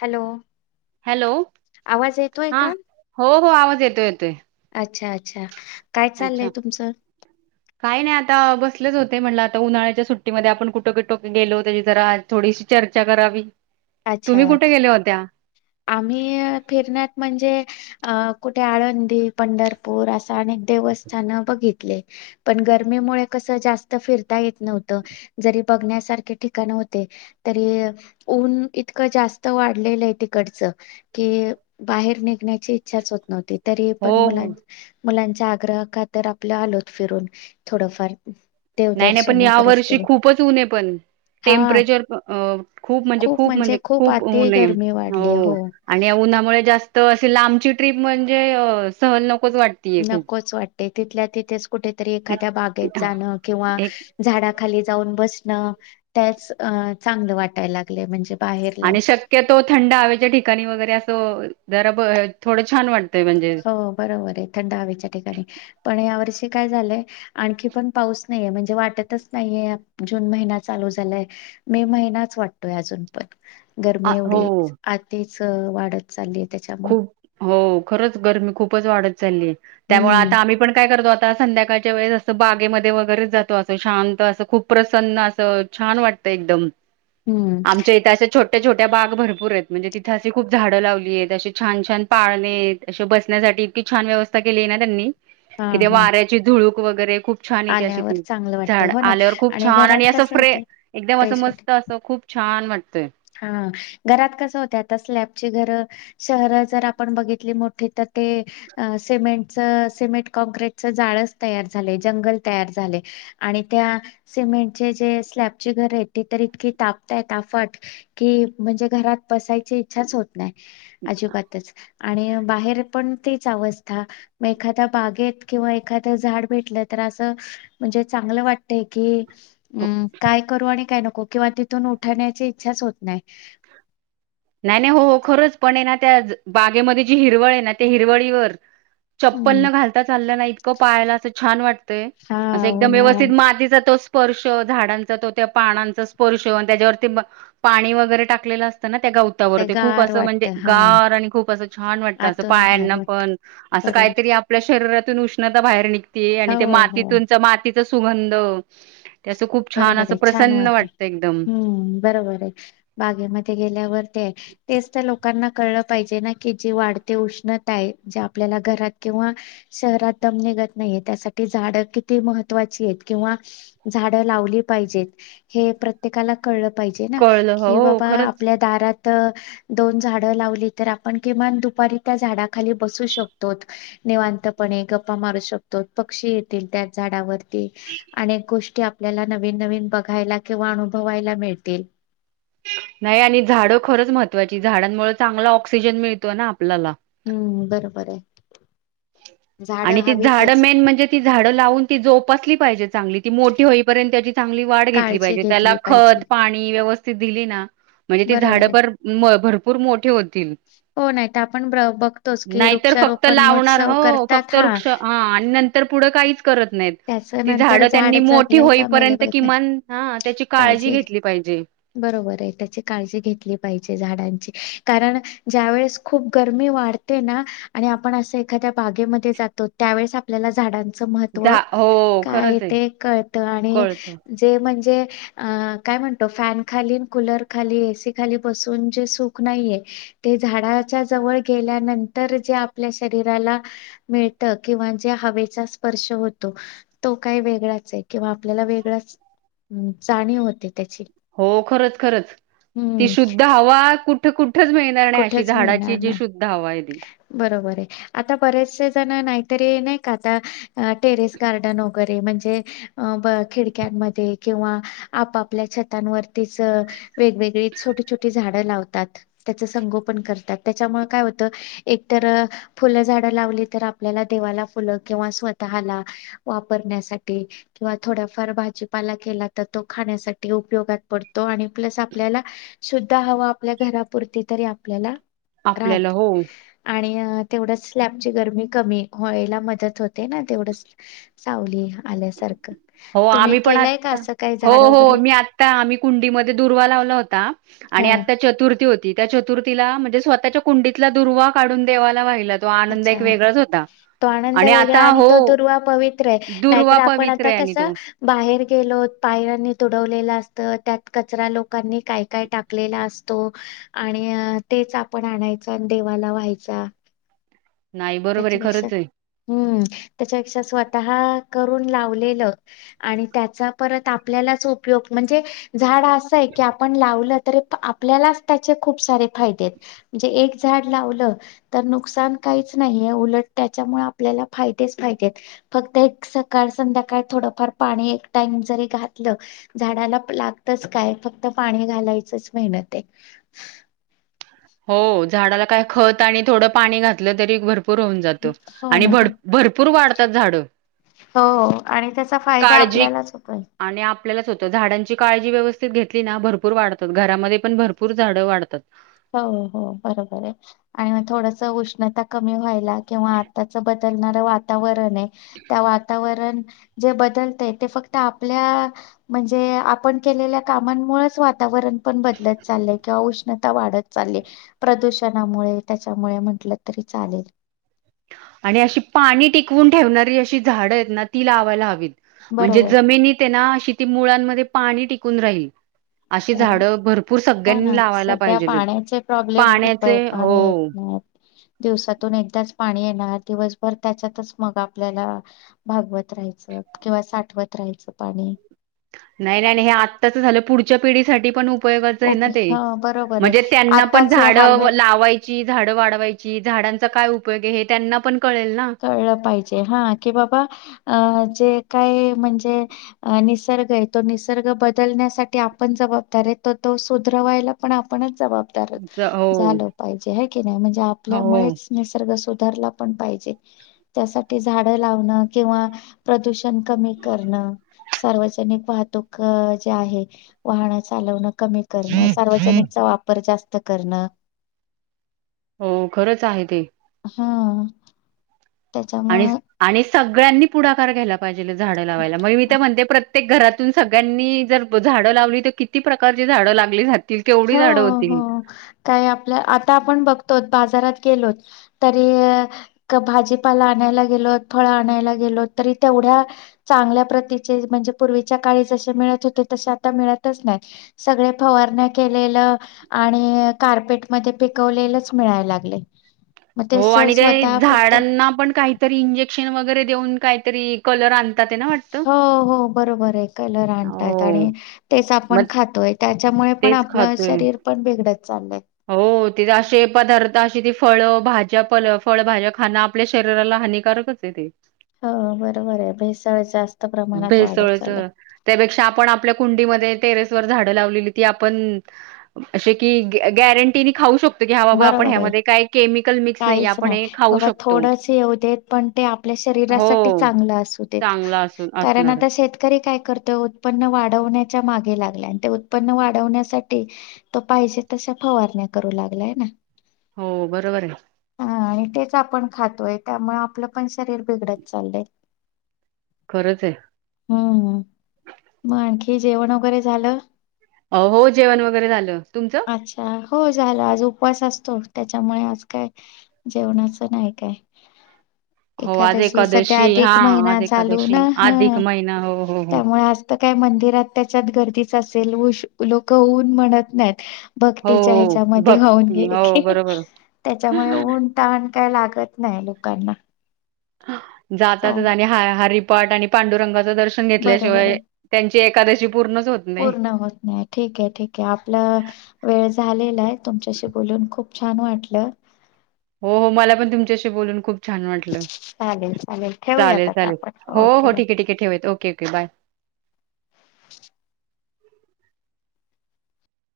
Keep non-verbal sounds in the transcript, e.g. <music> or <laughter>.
Hello. Hello आवाज येतोय हा का? हो हो आवाज येतोय येतोय. <inaudible> अच्छा तुमचं? काही नाइ आता बस लच होतय म्हटलं आता उन्हाळ्याच्या सुट्टीमध्ये आपण कुठ कुठं गेलो त्याची जरा थोडीशी चर्चा करावी. अच्छा तुम्ही कुठ गेल्या होत्या? आम्ही फिरण्यात म म्हणजे अ कुठे आळंदी पंढरपूर असं अनेक देवस्थान बघितले पण गरमीमुळे कस जास्त फिरता येत नव्हत जरी बघण्यासारखे ठिकाण होते, तरी ऊन इतकं जास्त वाढले लय तिथे कडच की बाहेर निघण्याची इच्छाच होत नव्हती. तरी हो पण मुलांन हो मुलांच्या आग्रह खातीर आपल्या आलोत फिरून थोडंफार नाइ नाइ पण देवदर्शन या वगैरेच वर्षी केले खूपच उन हाय पण हा टेम्परेचर अं खूप म्हणजे खूप म्हणजे खूप ऊन नेम हो आणि या उन्हामुळे जास्त त अशी लांबची ट्रीप म्हणजे सहल नक नकोच वाटते तिथल्या तिथेच कुठेतरी एखाद्या बागेत जाणं खे किंवा एक झाडा खाली जाऊन बसणं त्याच चांगलं वाटायला लागलंय म्हणजे बाहेर लांब आणि शक्यतो थंड हवेच्या ठिकाणी वगरे असं जरा ब थोडं छान वा हो बरोबर हाय थंड हवेच्या ठिकाणी पण यावर्षी काय झालंय आणखी पण पाऊस नाइ याय म्हणजे वाटतच नाइ याय जून महिना चालू झालाय, मे महिनाच वाटतोय अजून पण आ गरमी हो एवढी आतीच चं वाढत चालित खूप हो खरंच गरमी खूपच वाढत चालली आहे. त्यामुळे हम्म आता आम्ही पण काय करतो? आता संध्याकाळच्या वेळेस असं बागेमध्ये वगैरेच जातो असं शांत असं खूप प्रसन्न असं छान वाटतं एकदम. हम्म आमच्या इथे असं छोट छोट्या छोट्या बाग भरपूर आहेत म्हणजे तिथे अशी खूप झाड लावली आहेत अशी छान-छान पाळणे अ बसण्यासाठी इतकी छान व्यवस्था केली आहे ना त्यांनी हा किती हा वाऱ्याची धुळू कु वगैरे खूप छान येते अशी आल्यावर की चांगलं वाटतं झाडं हो ना आल्यावर खूप छान आणि घरात असं कसं फ्रे होतंय एकदम असं फ्रेश होते मस्त असं खूप छान वाट हा घरात कसं होतय आता स्लॅपची घरं शहरा जर आपण बघितली मोठी तर ते अ सिमेंटच सिमेंट काँक्रिटचा जाळचं तयार झाले, जंगल तयार झाले आणि त्या सिमेंटचे जे स्लॅपची घर आहेत ते तर इतकी तापताय ताफट कि म्हणजे घरात बसायची इच्छाच होत नाही अजिबातच आणि बाहेर पण तीच अवस्था म एखाद्या बागेत किंवा एखाद्या झाड भेटलं तर असं म्हणजे चांगलं वाटतय की हम्म काय करू आणि काय नक कोके वाटीत तिथून उठवण्याची च होत नाही. नाही नाही हो हो खरंच पण आहे ना त्या बागेमध्ये जी हिरवळ आहे ना ते हिरवळीवर चप्पल हम्म न घालता चाललं ना इतकं पायाला असं छान वाटतंय हा असं एकदम उन्हाळा व्यवस्थित मातीचा तो स् पर्श झाडांचा तो त्या पानांचा स्पर्श त्याच्यावरती पाणी वगैरे टाकलेला असतं ना त्या गवतावर ते खूप गार असं म्हणजे वाटत हा गार आणि खूप असं छान वाटतं असं आतून गार पायांना वाटत पण असं बरोबर काहीतरी आपल्या शरीरात तून उष्णता बाहेर निघ तेय हो आणि ते हो मातीतूनच माती चा सुगंध ते असं खूप छान बरोबर असं आहे छान प्रसन्न वाटे वाटतं एकदम हम्म बरोबर आहे, बागेमध्ये गे ल्यावर ते तेच लोकांना कळलं पाहिजे की जी वाढते उष्णता आहे, ज्या आपल्याला घरात किंवा शहरातम निघत नाहीये त्यासाठी झाड किती महत्त्वाची आहेत किंवा झा ड लावली पाहिजे हे प्रत्येकाला कळलं पाहिजे ना कळलं हो कि बाबा खरंच आपल्या दारात दोन झाडं लावली तर आपण किमान दुपारी त्या झाडाखाली बसू शकतोत निवांतपणे गप्पा मारू शकतो पक्षी येतील त्या झाडावरती अनेक गोष्टी आपल्याला नवीन-नवीन बघायला किंवा अनुभवायला मिळतील. नाही आणि झाडं खरंच महत्त्वाची झाडांमुळे चांगला ऑक्सिजन मिळतो ना आपल्याला. हम्म बरोबर आहे. झाडं आणि ती झाड हवीतच मेन म्हणजे ती झाडं लावून ती जोपासली पाहिजेत. चांगली ती मोठी होईपर्यंत त्याची चांगली वाढ घेतली काळजी पाहिजे त्याला घेतली पाहिजे खत पाणी व्यवस् दिली ना म्हणजे ते झाड बरोबर आहे. पार भरपूर मोठे होतील हो नाही तर आपण ब बघतोच की नाहीतर फक्त वृक्षारोपण लावणार महोत्सव हो करतात फक्त वृक्ष हा तर पुढं काहीच करत नाहीत. त्याच ती नंतर झाडं झाड त्यांनी मोठी जगलंय का मेले होईपर्यंत बघत नाही किमान हा त्याची काळजी घेतली पाहिजे. बरोबर आहे त्याची काळजी घेतली पाहि कारण ज्या वळेस खूप गरमी वाढते ना आणि आपण अस एखाद्या बागेमध्ये जातो त्यावेळेस आपल्याला झाडां महत्त्व. झा हो काय खरंच आहे ते कळत आणि कळत जे म्हणजे अ काय म्हणतो फॅन खाली कूलर खाली एसी खाली बसून जे सूख नाहीये तो काही वेगळाच आहे किंवा आपल्याला वेगळाच जाणीव होते. त्याची. हो खरंच खरच ती हम्म शुद्ध हवा कुठ त कु कुठचं मिळणार नाही अशी कुठेच झाडाची मिळणार जी नाही. शुद्ध हवा आहे ती. बरोबर आहे. आता बरेचसे जण नाहीतरी नाही का आता अ टेरेस गार्डन हो वगैरे म्हणजे. <inaudible> किंवा आपापल्या छतांवरतीच वेगवेगळी छोटी छोटी झाडं लावतात. त्याच संगोपन करतात त्याच्यामुळे काय होतं एकतर फुलं झाड लावली तर आपल्याला देवाला फुलं किंवा स्वतःला वापरण्यासाठी किंवा थोड पुरती तरी आपल्याला आपल्याला राहात हो आणि तेवढच स्लॅबची गरमी कमी व्हायला मदत होते ना तेवढच सावली आल्यासारखं. हो तुम्ही आम्ही पण केलंय का आता असं काही हो झाडं हो वगैरे? मी आता आम्ही कुंडीमध्ये दुर्वा लावला होता आणि हं, आता चतुर्थी होती त्या चतुर्थीला म्हणजे स्वतःच्या कुंडीतला दुर्वा काढून देवाला व्हाहिला अच्छा तो आनंद वेगळा आता आणि हो तो दुर्वा पवित्र आहे दुर्वा नाहीतर आप पण पवित्र आता आहे आणि कस तो बाहेर गेलो पायांनी तुडवलेला त्यात कचरा लोकांनी काय काय टाकलेला असतो आणि तेच आपण आणायच आणि देवाला व्हायचा. नाही बरोबर आहे त्याच्यापेक्षा खरंच आहे. हम्म त्याच्यापेक्षा स्वतः करून लावलेलं आणि त्याचा परत आपल्यालाच उपयोग म्हणजे झाड असं आहे की आपण लावलं तरी आपल्यालाच त्याचे खूप सारे फायदे आएत, म्हणजे एक झाड लावलं तर नुकसान काहीच नाहीये उलट त्याच्यामुळे आपल्याला फायदेच फायदेत. फक्त एक सकाळ संध्याकाळ थोडंफार पाणी एक टाइम जरी घातलं, झाडाला लागतच काय फक्त पाणी घालायचच मेहनते. हो झाडाला काय खत आणि थोडं पाणी घातलं तरी भरप पूर होऊन जातो. हो आणि ना भड भरपूर वाढ तात झाडं. हो, आणि त्याचा फायदा काळजी आपल्यालाच होतोय. आणि आपल्यालाच होतं झाडांची काळजी व्यवस्थित घेतली ना भरपूर वाढतात. घरामध्ये पण भरपूर झाडं वाढतात. हो-हो बरोबर आय. आणि म थोडंसं उष्णता कमी व्हाय ला किंवा आताचं ब तलणारं वातावरण ए, त्या वातावरण जे बदलतंय ते फक्त आपल्या म्हणजे आपण केलेल्या कामांमुळेच वातावरण पण बदलत चाललंय, किंवा उष्ण ता वाढत चालले. प्रदूषणामुळे त्याच्यामुळे म्हंटलं तरी चालेल. आणि अशी पाणी टिकवून ठेवणारी अशी झाडं आहेत ना ती लावायला हवीत. म्हणजे बरोबर. जमिनी तेना अशी ती मुळांमध्ये पाणी टिकून राहील. अशी बरं झाडं भरपूर हो ना सगळ्यांनी लावायला सध्या पाहिजेलत. पाण्याचे प्रॉब्लेम खूप आहे पाण्याचे पाणी येत हो. नाही. दिवसातून एकदाच पाणी येणार. दिवसभर त्याच्यातच मग आपल्याला भागवत त राहायचं, किंवा साठवत त्रायचं पाणी. नाई-नाई-नाई हे आत्ताचं झालं, पुढच्या पिढीसाठी पण उप उपयोगाचं आहे ना ओके ते. हा बरोबर आहे म्हणजे त्यांना पण आताच हे झाडं हालत लावायची झाडं वाढवायची झाडां ता काय उपयोगे हे त्यांना पण कळेल ना. कळलं पाहिजे. हां की बाबा अ चे काय म्हणजे निसर्ग हय तो निसर्ग बदलण्यासाठी आपण जबाबदार आय त तो सुधरवायला पण आपणच जबाबदार ज झालं पाहिजे हाय की नई म्हणजे हो आपल्यामुळेच निसर्ग सो धरला पण पाहिजे. त्यासाठी झाडं लावणं किंवा प्रदूषण कमी करणं, सार्वजनिक वाहतूक जे आहे वाहनं चालवणं. कमी करणं. हो. सार्वजनिकचा वापर जास्त त करणं हो, खरंच आहे ते. हां आणि त्याच्यामुळं आणि सगळ्यांनी पुढाकार घ्याला पाहिजेल झाडं लावायला. मग मी ते म्हणते प्रत ते घरातून सगळ्यांनी जर झाडं लावली तर किती प्रकारची झाडं लागली जात हो हो, काय आपल्या आता आपण बघतो बाजारात केलोत तरी भाजीपाला आणायला गेलो फळ आणायला गेलो तरी तेवढ्या चांगल्या प्रतीचे म्हणजे पूर्वीच्या काळी जसे मिळत होते तसे आता मिळतच नाही सगळे फवारण्या केलेलं आणि कारपेट मध्ये पिकवलेलंच मिळाय लागलय. हो आणि ते झाडांना पण काहीतरी इंजेक्शन वगैरे देऊन काहीतरी कलर आण हो हो बरोबर ये कलर आणताय हो आणि तेच आपण मग खातोय त्याच्यामुळे पण तेच आपलं खातोय. शरीर पण बिघडत चाललंय. हो तिथे असे पदार्थ अशी ती फळ भाज्या पल फळभाज्या खाणं आपल्या शरीराला हानिकारकच ये ते हो बरोबर ये भेसळ जास्त प्रमाणात वाढत चालय. कुंडी मध्ये टेरस वर झाड लावलेली ती आपनं असे की गॅ गॅरंटीनी खाऊ शक बरोबरये नाही काहीच आपण नाय हे खाऊ बाबा शकतो. थोडस येऊ देत पण ते आपल्या हो शरीरासाठी चांगलं असू देत चांगला अस कारण असणार आता शेतकरी काय करतोय उत्पन्न वाढवण्यात त्या मागे लागलाय आणि ते उत्पन्न वाढवण्यासाठी तो पाहिजे तशा फवारण्या करू लागलाय. <inaudible> हो बरोबर ये. हा आणि तेच आपण खातोय त्यामुळे आपलं पण शरीर बिघडत चाललंय. खरंच आहे. हूं हूं म आण कि जेवण वगैरे झालं. हो जेवण वगैरे झालं तुमचं अच्छा हो झालं आज उप उपवास असतो त्याच्यामुळे आज काय जेवणाच नाय काय हो आज एखादशी सध्या एकादशी हा अधीक महिना आज चालू एकादशी ना अधिक ह महिना हो हो हो. त्यामुळ आज तर काय मंदिरात त्याच्यात गर्दी ससेल लोक ऊन म्हणत नाहीत. हो भक्ततीच्या ह्याच्यामध्ये होऊन भक्ती हो बरोबर. त्याच्यामुळे ऊन तानं काय लागत नाय लोकांना <inaudible> चाल जातातच आणि ह हरी पाठ आणि पांडुरंगा च दर्शन बरोबर घेतल्याशिवाय आहे त्यांचे एकादशी पूर्णच होत नाही पूर्ण होत नाही ठीक आहे ठीक आहे आपला वेळ झालेला आहे तुमच्याशी बोलून खूप छान वाटलं. हो हो मला पण तुमच्याशी बोलून खूप छान वाटलं चालेल चालेल ठेवूयात चालेल आता चालेल आपण हो ओके हो बाय ठीके ठीके ठेवुयत ओके ओके बाय.